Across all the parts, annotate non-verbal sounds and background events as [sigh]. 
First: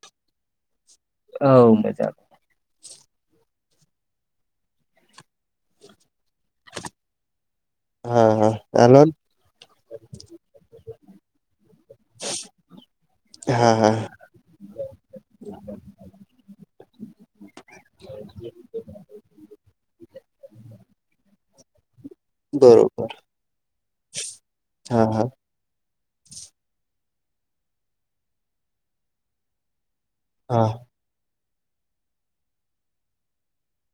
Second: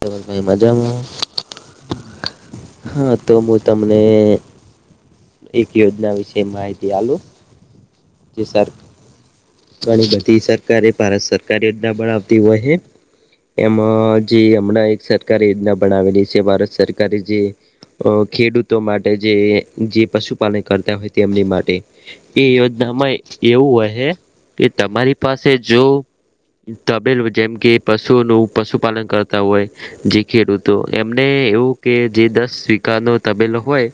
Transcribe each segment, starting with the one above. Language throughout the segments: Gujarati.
ધવલભાઈ મજામાં હવ મજા હા તો મું તમને એક યોજના વિશે માહિતી આલુ હા જે હા સર આલોન ઘણી બધી સરકારે ભારત સરકાર યોજના બણાવતી હોય. હે હા હા એમાં જે હમણાં એક સરકારે યોજના બનાવેલી છે. ભારત સરકારે જે અ ખેડૂતો માટે જે જે પશુપાલન કરતા હોય તેમની માટે એ બરોબર યોજનામાં એવું હોય. કે હા તમારી હા પાસે સે જો તબેલો જેમ કે પશુનું પશુપાલન કરતા હોય. જે હા ખેડૂતો એમને એવું કે જે દસ વીઘાનો તબેલો હોય.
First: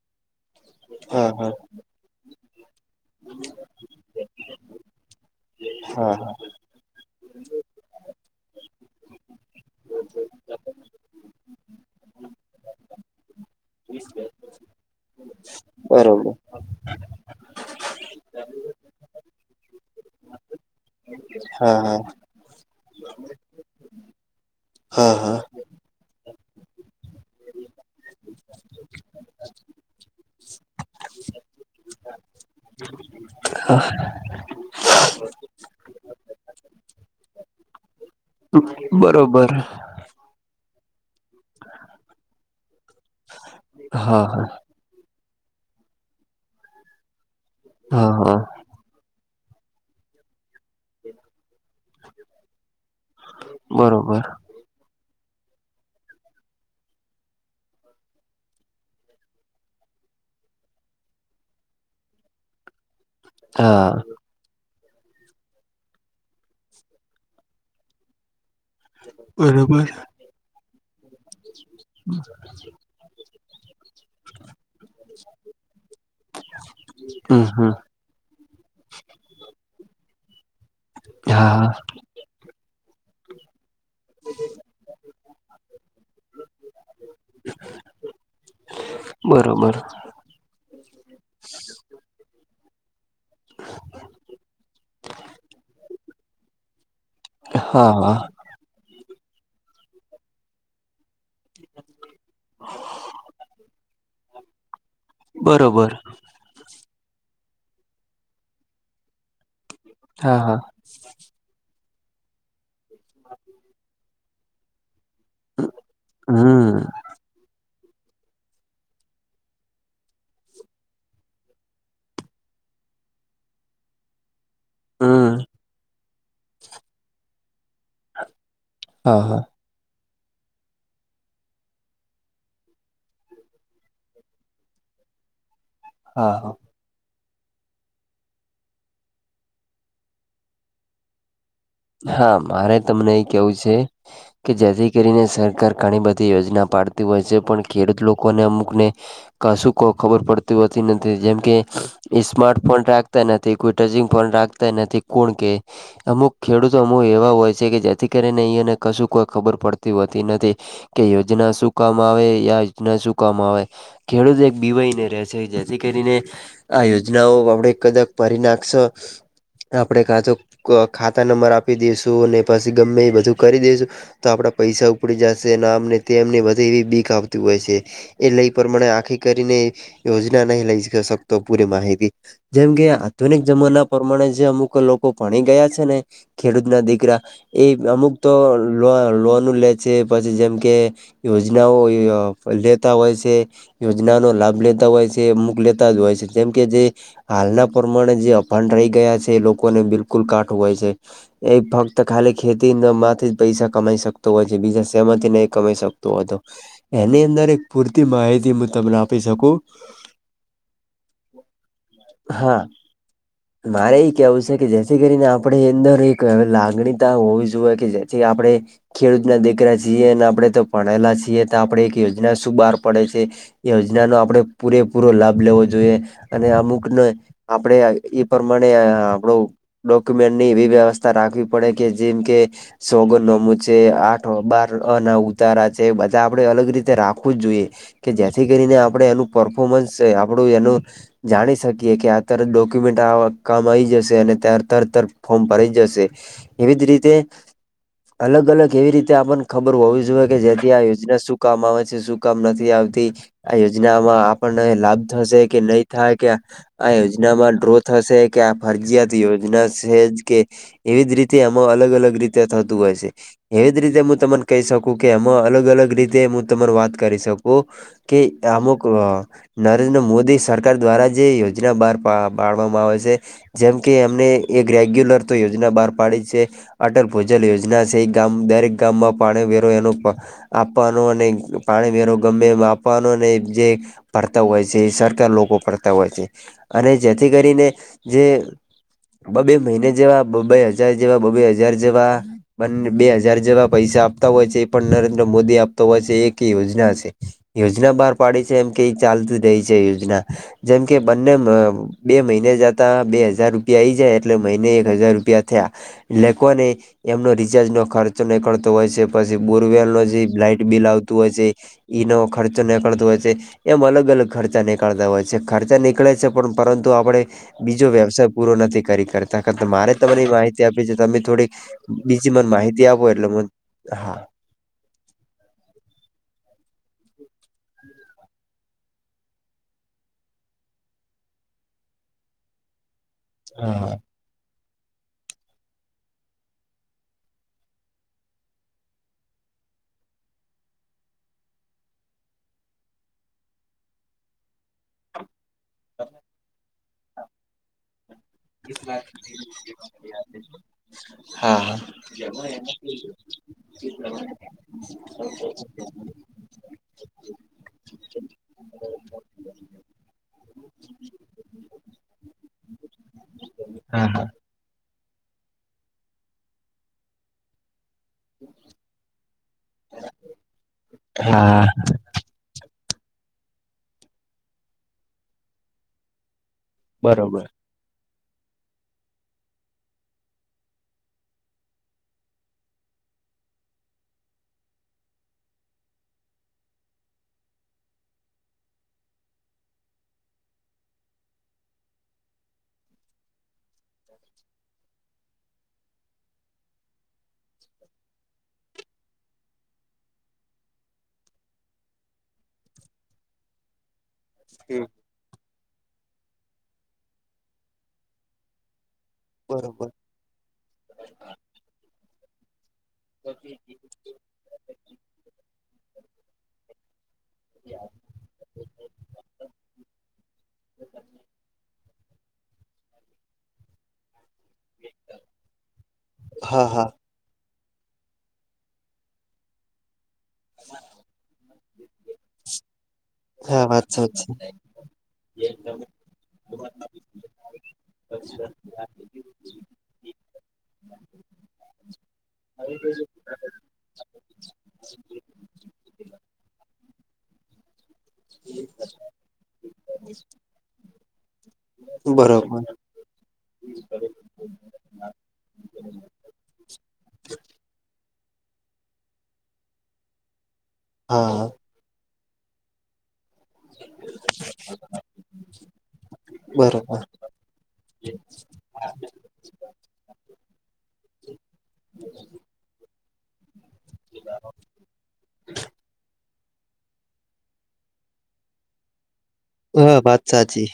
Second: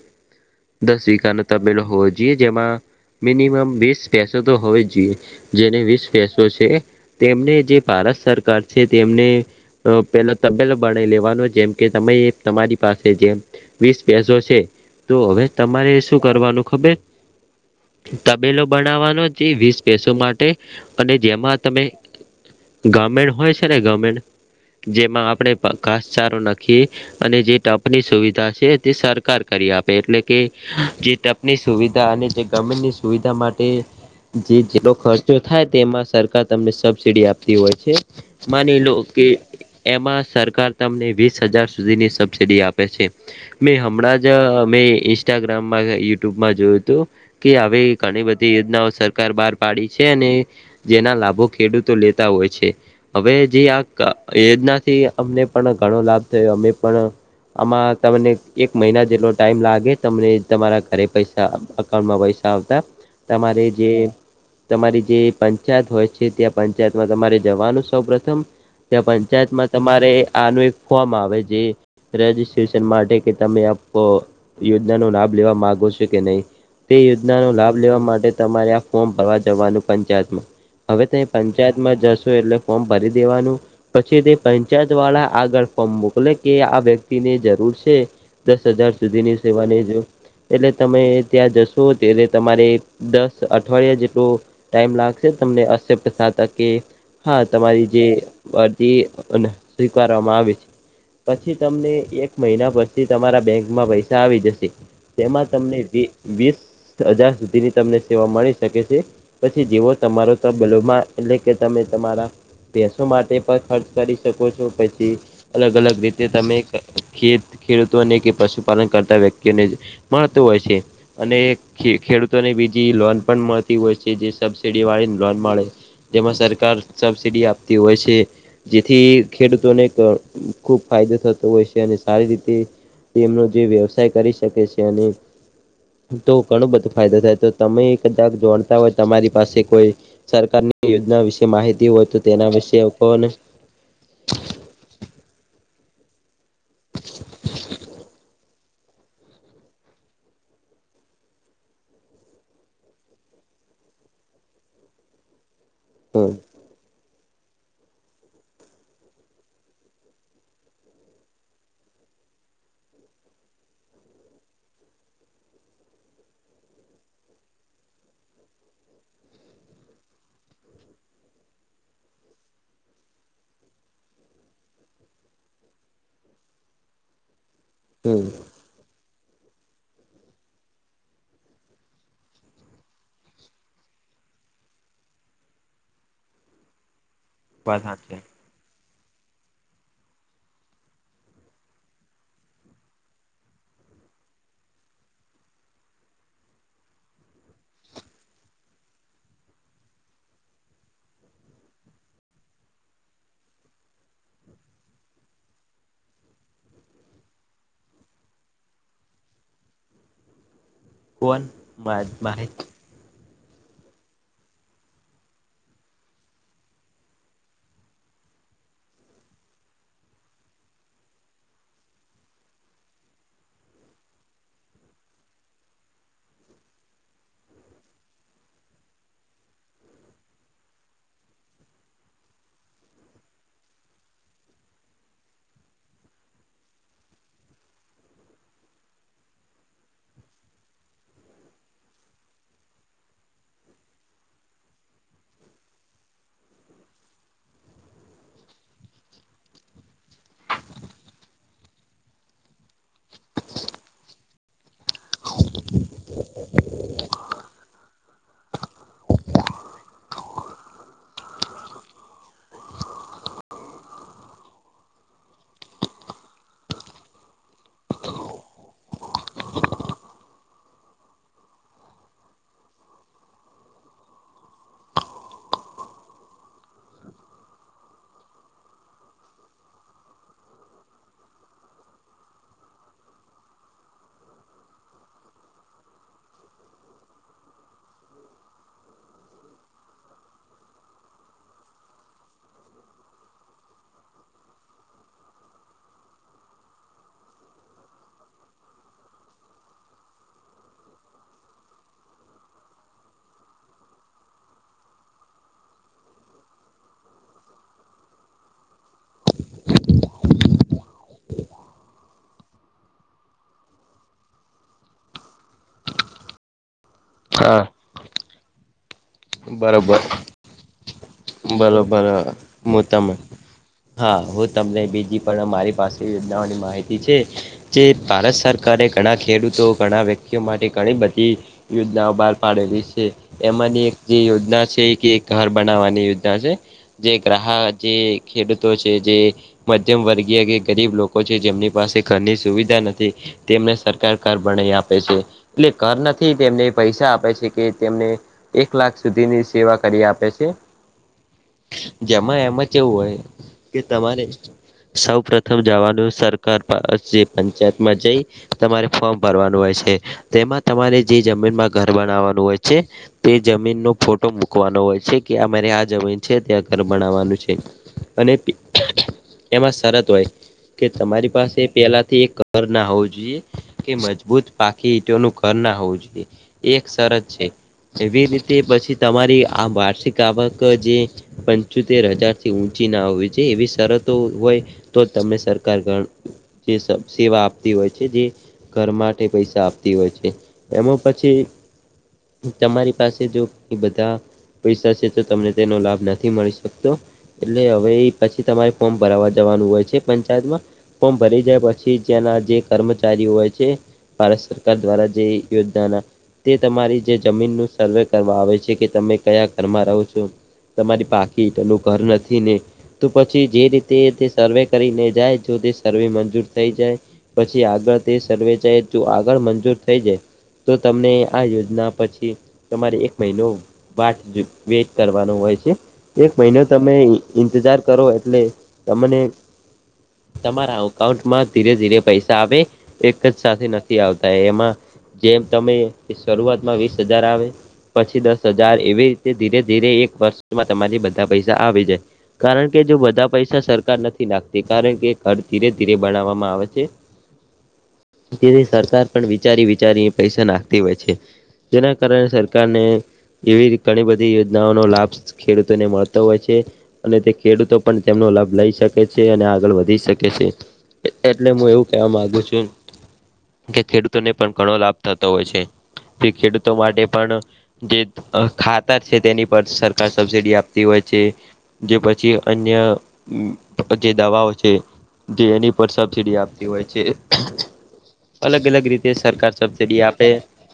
દસ હા વિઘાનો હા તબેલો હોવો જોઈએ. જેમાં મિનિમમ વીસ ભેંસો તો હોવી જ જોઈએ. જેને વીસ હા હા ભેંસો છે. તેમને જે ભારત સરકાર છે. તેમને પેલો તબેલો બનાઈ લેવાનો જેમ કે તમે તમારી પાસે જેમ વિસ ભેંસો છે. તો હવે તમારે શું બરોબર કરવાનું ખબેર તબેલો બનાવાનો જે વિસ ભેંસો માટે અને જેમાં હા તમે હા ગમેણ હોય છે. ને ગમેણ હા જેમાં હા આપણે ઘાસચારો નાખીએ અને જે ટપની સુવિધા છે તે સરકાર કરી આપે એટલે કે જે તપની સુવિધા અને જે ગમેણની સુવિધા માટે જે જેટલો ખર્ચો થાય તેમાં સરકાર તમને સબસીડી આપતી હોય છે. માની લો કે બરોબર એમાં સરકાર તમને વીસ હજાર સુધીની સબસીડી આ પે છે મે હમણાં હા જ હા મેં ઇન્સ્ટાગ્રામ યુટ્યુબમાં જોયું હતું. કે આવી હા ઘણી હા બધી યોજનાઓ સર કાર બહાર પાડી છે અને જેના લાભો ખેડૂતો લેતા હોય છે. હવે જે આ બરોબર યોજનાથી અમને પણ ઘણો લાભ થયો અમે પણ આમાં તમને એક મહિના જેટલો ટાઈમ લાગે તમને તમારા ઘરે પૈસા સા અકાઉન્ટમાં પૈસા આવતા તમારે જે હા તમારી જે પંચાયત હોય છે ત્યાં પંચાયતમાં તમારે જવાનું સૌ પ્રથમ ત્યાં પંચાયતમાં તમારે આનું એક ફોર્મ આવે જે રજિસ્ટ્રેશન માટે કે તમે આપો યોજનાનો લાભ લેવા માંગો છો કે નહીં તે હમ યોજનાનો હમ લાભ લેવા માટે તમારે આ ફોર્મ ભરવા જવાનું પંચાયતમાં હવે તમે હા હા પંચાયતમાં જશો એટલે ફોર્મ ભરી દેવાનું. પછી તે પંચાયત વાળા આગળ ફોર્મ મોકલે કે આ વ્યક્તિને જરૂર છે. દસ હજાર સુધી ની સેવા બરોબર નહી જો એટલે તમે ત્યાં જશો ત્યારે તમારે દસ અઠવાડિયા જેટલો ટાઈમ લાગશે તમને અક્સેપ્ટ થાતા કે હા તમારી જે અરજી અને સ્વીકારવામાં આવી છે. પછી તમને એક મહિના પછી તમારા બેંકમાં પૈસા આવી જશે તેમાં તમને બરોબર વીસ હજાર સુધીની તમને સેવા મળી શકે છે પછી જેવો તમારો હા હા તેલોમાં. એટલે કે તમે તમારા ભેસો માટે પણ ખર્ચ કરી શકો છો પછી અલગ અલગ રીતે તમે હમ ખીર ખેડૂતોને કે પશુપાલન કરતા વ્યક્તિઓને મળતુ હોય છે. અને ખી ખેડૂતોને બીજી લોન પણ મળતી હોય છે જે સબસીડી વાળી લોન હમ મળે. તેમાં સરકાર સબસિડી આપતી છે જેથી હા હા ખેડૂતોને ખૂબ ફાયદો થતો હોય છે અને સારી રીતે તેનો જે વ્યવસાય કરી શકે છે અને તો હા ઘણો બધો ફાયદો થાય તો તમે ક જોણતા હોય તમારી પાસે કોઈ સરકારની યોજના વિશે માહિતી હોય તો હા તેના મારે વિશે કહો તમને એ ને કેવું છે. કે જેથી કરીને સરકાર ઘણી બધી યોજના પાડતી હોય છે ખેડૂત લોકોને અમુકને કશુંક ખબર પડતી હોતી નથી જેમ કે સ્માર્ટ ફોન રાખતા નથી કોઈ ટચિંગ ફોન રાખતા કોણ કે હમ અમુક ખેડૂતો અમુ એવા હોય છે કે જેથી કરીને અહીંયાને કશું કોઈ ખબર પડતી હોતી નથી. કે યોજના શું કામ આવે યાયોજના શું કામ આવે. ખેડૂત એક બીવાઈને રહેશે જેથી કરીને. આ યોજનાઓ આપડ કદાચ કરી નાખશે આપણેે કા તો ખાતુ તા નંબર આપી દઈશું અને પછી ગમે એ બધું કરી દઈશું. તો આપડા પૈસા ઉપડી જશે અને આમને તેમને વધે એવી બીક આવતી હોય છે હમ એ લઈ પ્રમાણે આખી કરીને યોજના નહી લઈ શકતો પૂરી માહિતી જેમ કે આધુનિક જમાના પ્રમાણે જે અમુક લોકો ભણી ગયા છે ને. ખેડૂત ના દીકરા એ વાત અમુક સાચી તો. લો લોનુ લે છે પછી જેમ કે યોજનાઓ અય લેતા હોય છે. યોજનાનો લાભ લેતા હોય છે અમુક લેતા જ હોય છે જેમ કે જે હાલના પ્રમાણે જે અભન રહી ગયા છે એ લોકોને બિલકુલ કાઠ હોય છે. એ ફક્ત ખાલી ખેતી માંથી પૈસા કમાઈ સકતો હોય છે બીજા સમાથી ન એ કમાઈ શકતો. તો હતો એની અંદર એક પૂરતી માહિતી હું તમને આપી શકુ. કોણ બાત બાહિત હા મારે એ કેવું છે કે જેથી કરીને આપડે અંદર એક અ લાગણીતા હોવી જોઈએ કે જેથી આપણે ખેડૂત ના દીકરા છીએ અને આપણે તો ભણેલા છીએ તો આપણેે એક યોજના શું બહાર પડે છે યોજના નો આપણેે પૂરેપૂરો લાભ લેવો જોઈએ અને અમુકને આપડે આઈ ઇ પ્રમાણે આપડો ડોક્યુમેન્ટ ની એવી વ્યવસ્થા રાખવી પડે કે જેમ કે સોગંદ નોમું છે આઠ બાર અ ના ઉતારા છે બધા આપડે અલગ રીતે રાખવું જોઈએ. કે જેથી કરીને આપણે એનું પરફોર્મન્સ છે આપડું એનુ જાણી શકીએ કે આતર ડોક્યુમેન્ટ આ કામ આવી જશે અને ત તરતર ફોર્મ ભરાઈ જશે, એવી જ રીતે અલગ અલગ એવી રીતે આપણને ખબર હોવી જોઈએ કે જેથી આ યોજના શું કામ આવે છે શું કામ નથી આવતી આ યોજનામાં આપણને લાભ થશે કે નહી થાય કે આ યોજનામાં ડ્રો થશે કે આ ફરજીયાત યોજના છેજ કે એવી જ રીતે આમાં અલગ અલગ રીતે થતું હોય છે. એવી જ રીતે હું તમને કહી શકું કે એમાં અલગ અલગ રીતે હું તમર વાત કરી શકું. કે આમુક. નરેન્દ્ર મોદી સરકાર દ્વારા જે યોજના બાર પા પાડવામાં આવે છે. જેમ કે એમને એક રેગ્યુલર તો યોજના બાર પાડી છે. અટલ ભોજલ યોજના છે. એક ગામ દરેક ગામમાં પાણી વેરો એનો પ આપવાનું અને પાણી વેરો ગમે એ આપવાનો અને જે પરતા હોય છે. સરકાર લોકો ભરતા હોય છે અને જેથી કરીને જે બ બે મહિને જેવા બ બે હજાર જેવા બ બે હજાર જેવા બંને બે હજાર જેવા પૈસા આપતા હોય છે એ પન નરેન્દ્ર મોદી આપતો હોય છે એક એ યોજના છે. યોજના બાર પાડી છે એમ કઈ ચાલતું રહી છે યોજના. જેમ કે બંને મ બે મહિને જતા બે હજાર રૂપિયા આઈ જાય એટલે મહિને હજાર રૂપિયા થયા લેકોને એમનો રિચાર્જનો ખર્ચો નીકળતો હોય છે. પછી બોરવેલ નો જે લાાઈટ બિલ આવતું હોય છે. એ નો ખર્ચો નીકરતો હોય છે. એમ અલગ અલગ ખર્ચા નીકળતા હોય છે ખર્ચા નીકળે છે પણ પરંતુ આપણે હા બીજો વ્યવસાય પૂરો નથી કરી કરતા. એના કરતાં મારે બરોબર તમારે માહિતી આપી છે તમે થોડીક બરોબર બીજી મને હું માહિતી આપો તમે એટલે મન હા, હુ તમને બીજી પણ મારી પાસે યોજનાવાડી માહિતી છે. જે ભારત સરકારે ઘણા ખેડૂતો ઘણા વ્યક્તિઓ માટે ઘણી બધી યોજનાઓ બાર પાડેલી છે એમાંની એક જે યોજના છે કે એક ઘર બનાવવાની યોજના છે. જે ગ્રાહા જે ખેડૂતો છે જે મધ્યમ વર્ગીય કે ગરીબ લોકો છે. જેમની પાસે ઘરની સુવિધા નથી. તેમને સરકાર કાર બનાઈ આપે છે. એટલે ઘર નથી તેમને પૈસા આપે છે કે તેમને એક લાખ સુધીની સેવા કરી આપે છે હા હા. જેમાં એમાં કેવું હોય કે તમારે સૌ પ્રથમ જવાનું સર [unintelligible] પંચાયતમાં જઈ તમારે ફોર્મ ભરવાનું હોય છે. તેમાં તમારે જે જમીનમાં ઘર બનાવવાનું હોય છે તે જમીનનો હા ફોટો મુ કવાનો હોય છે કે અમારે આ જમીન છે ત્યાં ઘર બનાવવાનું છે અને પી એમાં શરત હોય કે તમારી પાસે હા પેલાથી એક ઘરનાં હોવું જોઈએ કે મજબૂત પાકી ઈટોનું ઘરનાં હોવું જોઈએ. એક સરસ બરોબર છે. એવી રીતે પછી તમારી આ વાર્ષિક આવક જે પંચોતેર હજારથી ઊંચીના હોવી જો એવી શરતો હોય. તો તમને સરકાર ગણ જે સેવા આપતી હોય છે જે ઘર માટે પૈસા આપતી હોય છે. એમાં પછી તમારી પાસ જો એ બધાં પૈસા છે તો તમને તેનો લાભ નથી મળી શકતો. એટલે હવે પછી તમારે ફોર્મ ભરવા જવાનું હોય છે પંચાયતમાં. ફોર્મ ભરી જાય પછી જેના જે કર્મચારીઓ હોય છે. ભારત સરકાર દ્વારા જે યોજનાના તે તમારી જે જમીનનું સર્વે કરવા આવે છે કે તમે કયા ઘરમાં બરોબર રહો છો. તમારી પાકી ઈંટોનુ ઘર નથી ને તો પછી જે રીતે સર્વે કરીને જાય જો તે સર્વે મંજૂર થઈ જાય. પછી આગળ તે સર્વેચાય તો આગળ મંજૂર થઈ જાય. તો તમને આ યોજના પછી તમારે એક મહિનો વાટ વેટ કરવાનો હોય છે. એક મહિનો હા હા તમે ઇ ઇંતજાર કરો એટલે તમને તમારા અકાઉન્ટમાં ધીરે ધીરે પૈસા ધાબે એક જ સાથે હા વાત નથી આવતા સાચી એમાં. જેમ તમે શરૂઆતમાં વીસ હજાર આવે. પછી દસ હજાર એવી રીતે ધીરે ધીરે એક વર્ષમાં તમારી બધા પૈસા આવી જાય. કે જો બધા પૈસા સરકાર નથી નાખતી કે. ઘ ધીરે ધીરે બનાવવામાં આવે છે. તેથી સરકાર પણ વિચારી વિચારીને પૈસા નાખતી હોય છે જેના કારણે સર. બરોબર એવી ઘણી બધી યોજનાઓ ન લાભ ખેડૂતોને મળતો હોય છે. અને તે ખેડૂતો પણ તેમનો લાભ લઈ શકે છે અને આગળ વધી શકે છે. હા એટલે હું એવું કેવા માંગુ છું. કે ખેડૂતોને પણ ઘણો લાભ થતો હોય છે તે ખેડૂતો બરોબર માટે પણ. જે ખાતર છે તેની પર સરકાર સબસિડી આપતી હોય છે. જે પછી અન્ય જે દવાઓ છે જે એની પર સબસીડી આપ. છે અલગ અલગ રીતે સરકાર હા વાત આપે. સાચી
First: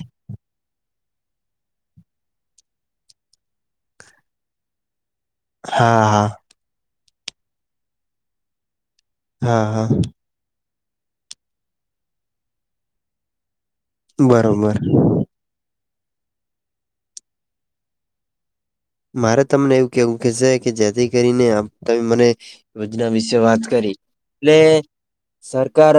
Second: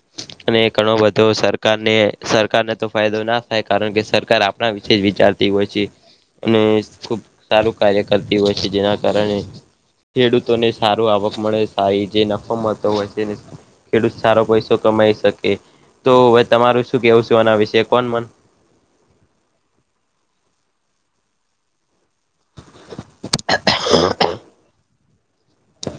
અને ઘણો બધો સર. સરને સરકારને તો ફાયદો ના થાય કારણ કે સરકાર આપણા વિશે જ વિચારતી હોય છે. હા હા અને ખુબ સારું કાર્ય કરતી હોય છે જેના કારણે હા હા ખેડૂત. ને સારું આવક મળે એ જે નફો મળતો હોય છે ખેડૂત સારો પૈસો બરોબર કમાઈ શકે. તો હવે તમારું શું કેવું છેું એના વિશે કોણ મન. મારે તમને એવું કેવું કે છે કે જેથી કરીને. તમે મને યોજના વિશે વાત કરી એટલે સરકાર.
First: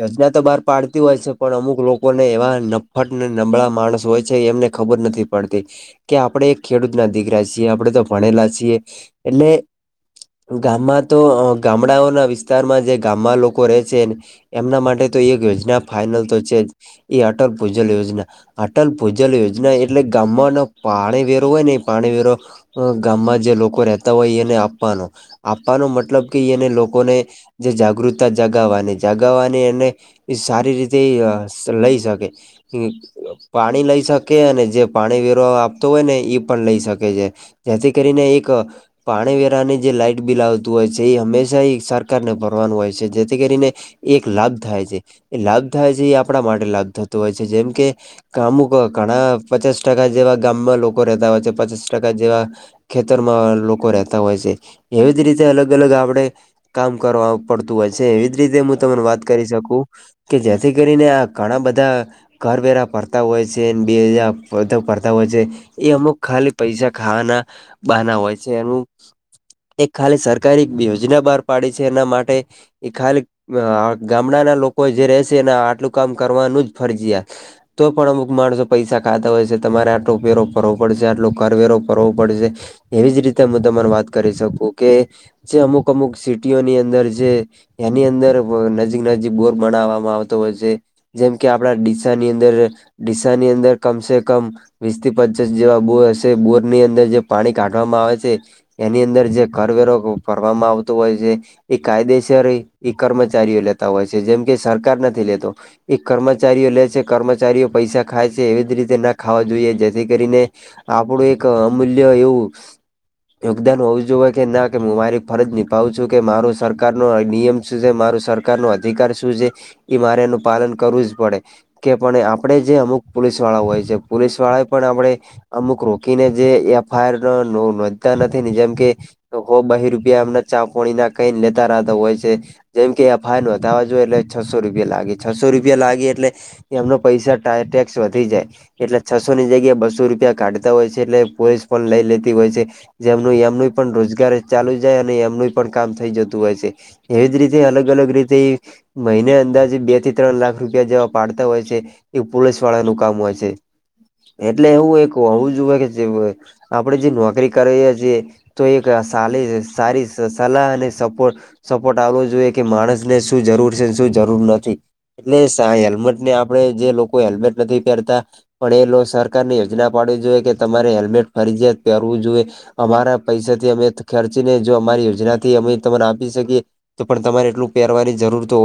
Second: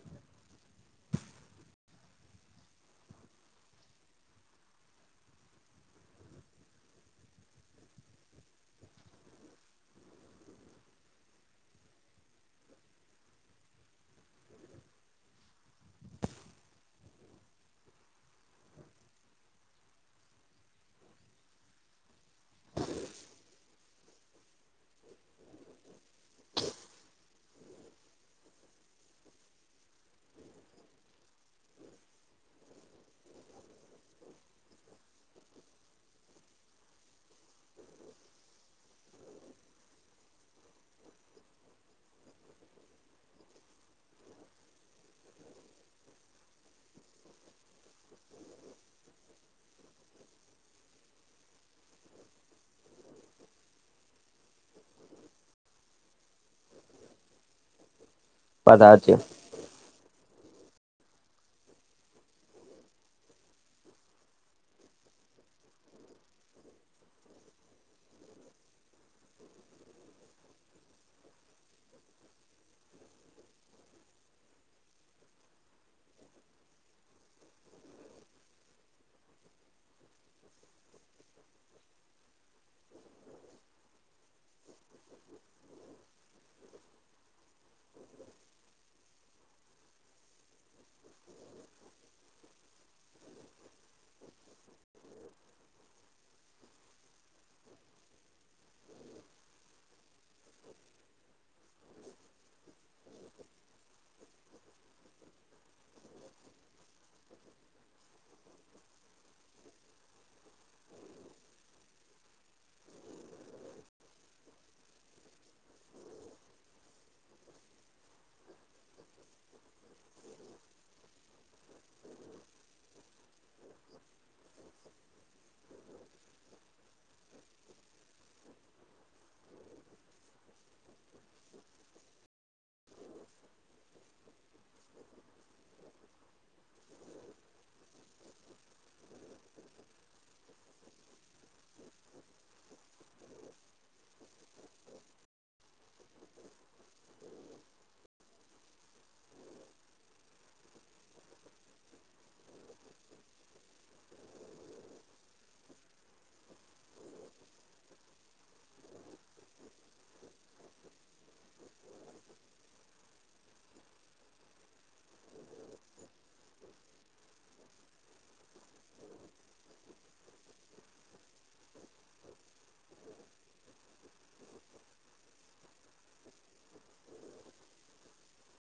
યોજના તો બહાર પાડતી હોય છે પણ અમુક લોકોને નફટ ને નબળા હોય છે એમને ખબર નથીડ. કે આપણે એક ખેડૂત ના દીકરા છીએ આપણે તો ભણેલા છીએ એટલે. ગામમાં તો વિસ્તારમાં ગામમાં લોકો રહે છે. એમના માટે તો એક યોજના ફાઈનલ તો છે જ. એ અટલ ભૂજલ યોજના અટલ ભૂજલ યોજના એટલે ગામનો પાણી વ હોય ને પાણી વેરો ગામમાં જે લોકો રહેતા હોય એને આપવાનો આપવાનો મતલબ કે એને લોકોને જે જાગૃતતા જગાવવાની જગાવવાની એને એ સારી રીતે લઈ શકે. પાણી લઈ શકે અને જે પાણી વેરો આપતો હોય ને એ પણ લઈ શકે છે જેથી કરીને એક પાણી વેરાની જે લાાઈટ બિલ આવતું હોય છે એ હંમેશા એ સરકારને ભરવાનું હોય છે જેથી કરીને એ એક લાભ થાય છે એ લાભ થાય છે એ આપણા માટે લાભ થતો હોય છે જેમ કે કામુ ક ઘણા પચાસ ટકા જેવા ગામમાં લોકો રહેતા હોય છે પચાસ ટકા જેવા ખેતરમાં લોકો રહેતા હોય છે એવી જ રીતે અલગ અલગ આપડે કામ કરવા પડતું હોય છે એવી જ રીતે હું પધાર તમને છે વાત કરી શકું કે જેથી કરીને આ ઘણા બધા ઘર વેરા ભરતા હોય છે બેજા ભરતા હોય છે. એ અમુક ખાલી પૈસા ખાવાના બાના હોય છે એનું એ ખાલી સરકારી યોજના બહાર પાડી છે એના માટે એ ખાલી ગામડાના લોકો જે રહેશે એને આટલું કામ કરવાનું જ ફરજયા. તો પણ અમુક માણસો પૈસા હોય છે તમારે આટો ફેરો ફરવો પડશે આટલો કરવેરો ભરવો પડશે એવી જ રીતે હું તમોને વાત કરી શકું કે જે અમુક અમુક સિટીઓની અંદર જે એની અંદર નજીક નજીક બોર બનાવવામાં આવતો હોય છે. જેમ કે આપણા ડીસાની અંદર ડીસાની અંદર કમસે કમ વીસથી પચાસ જેવા બોર હશે બોરની અંદર જે પાણી કાઢવામાં આવે છે. એની અંદર જે કરવેરો ભરવામાં આવતો હોય છે. એ કાયદેસર એ કર્મચારીઓ લેતા હોય છે જેમ કે સરકાર નથી લેતો. એક કર્મચારીઓ લે છે કર્મચારીઓ પૈસા ખાય છે એવી જ રીતે ના ખાવા જોઈએ જેથી કરીને આપડું એક અમૂલ્ય એવું યોગદાન હોવું જોઈએ કે ના કે મારી ફરજ નિભાવું છું કે મારો સરકારનો નિયમ શું છે મારું સર સરકારનો અધિકાર શું છે ઈ મારે એનું પાલન કરવું જ પડે. કે પણ આપડે જે અમુક પોલીસવાળા હોય છે પોલીસવાળા પણ આપણે અમુક રોકીને જે એફઆઈઆર નોંધતા નથી ને જેમ કે તો કો બહી રૂપિયા એમના ચાંપોણી ના કઈ લેતા રહતા હોય છે. જેમ કે એફઆઈઆર નોધાવા જોય એટલે છસો રૂપિયા લાગે છસો રૂપિયા લાગે એટલે એમનો પૈસા ટાઈ ટેક્સ વધી જાય એટલે છસો છસોની જગ્યા બસો રૂપિયા કાઢતા હોય છે એટલે પોલીસ પણ લઇ લેતી હોય છે. જેમનું એમનું પણ રોજગાર એ ચાલુ જાય અને એમનું એ પણ કામ થઈ જતું હોય છે. એવી જ રીતે અલગ અલગ રીતે મહિને અંદાજે બે થી ત્રણ લાખ રૂપિયા જેવા પાડતા હોય છે એ પોલીસવાળાનું કામ હોય છે. એટલે એવું એક હું હોવું જોઈએ કે જે આપણે જે નોકરી કરી રહ્યા છીએ તો એક સાલી સારી સ સલાહ અને સપોર્ટ સપોર્ટ આલવો જોઈએ કે માણસ ને શું જરૂર છે શું જરૂર નથી. ને સા હેલ્મેટ ને આપણે જે લોકો હેલ્મેટ નથી પહેરતા પણ એ લો સરકારની યોજના પાડવી જોઈએ કે તમારે હેલ્મેટ ફરજયાત પહેરવું જોઈએ. અમારા પૈસાથી અમે ખેર્ચી ને જો અમારી યોજનાથી અમે તમોને આપી શકીએ તો પણ તમારે એટલું પહેરવાની જરૂર તો હોય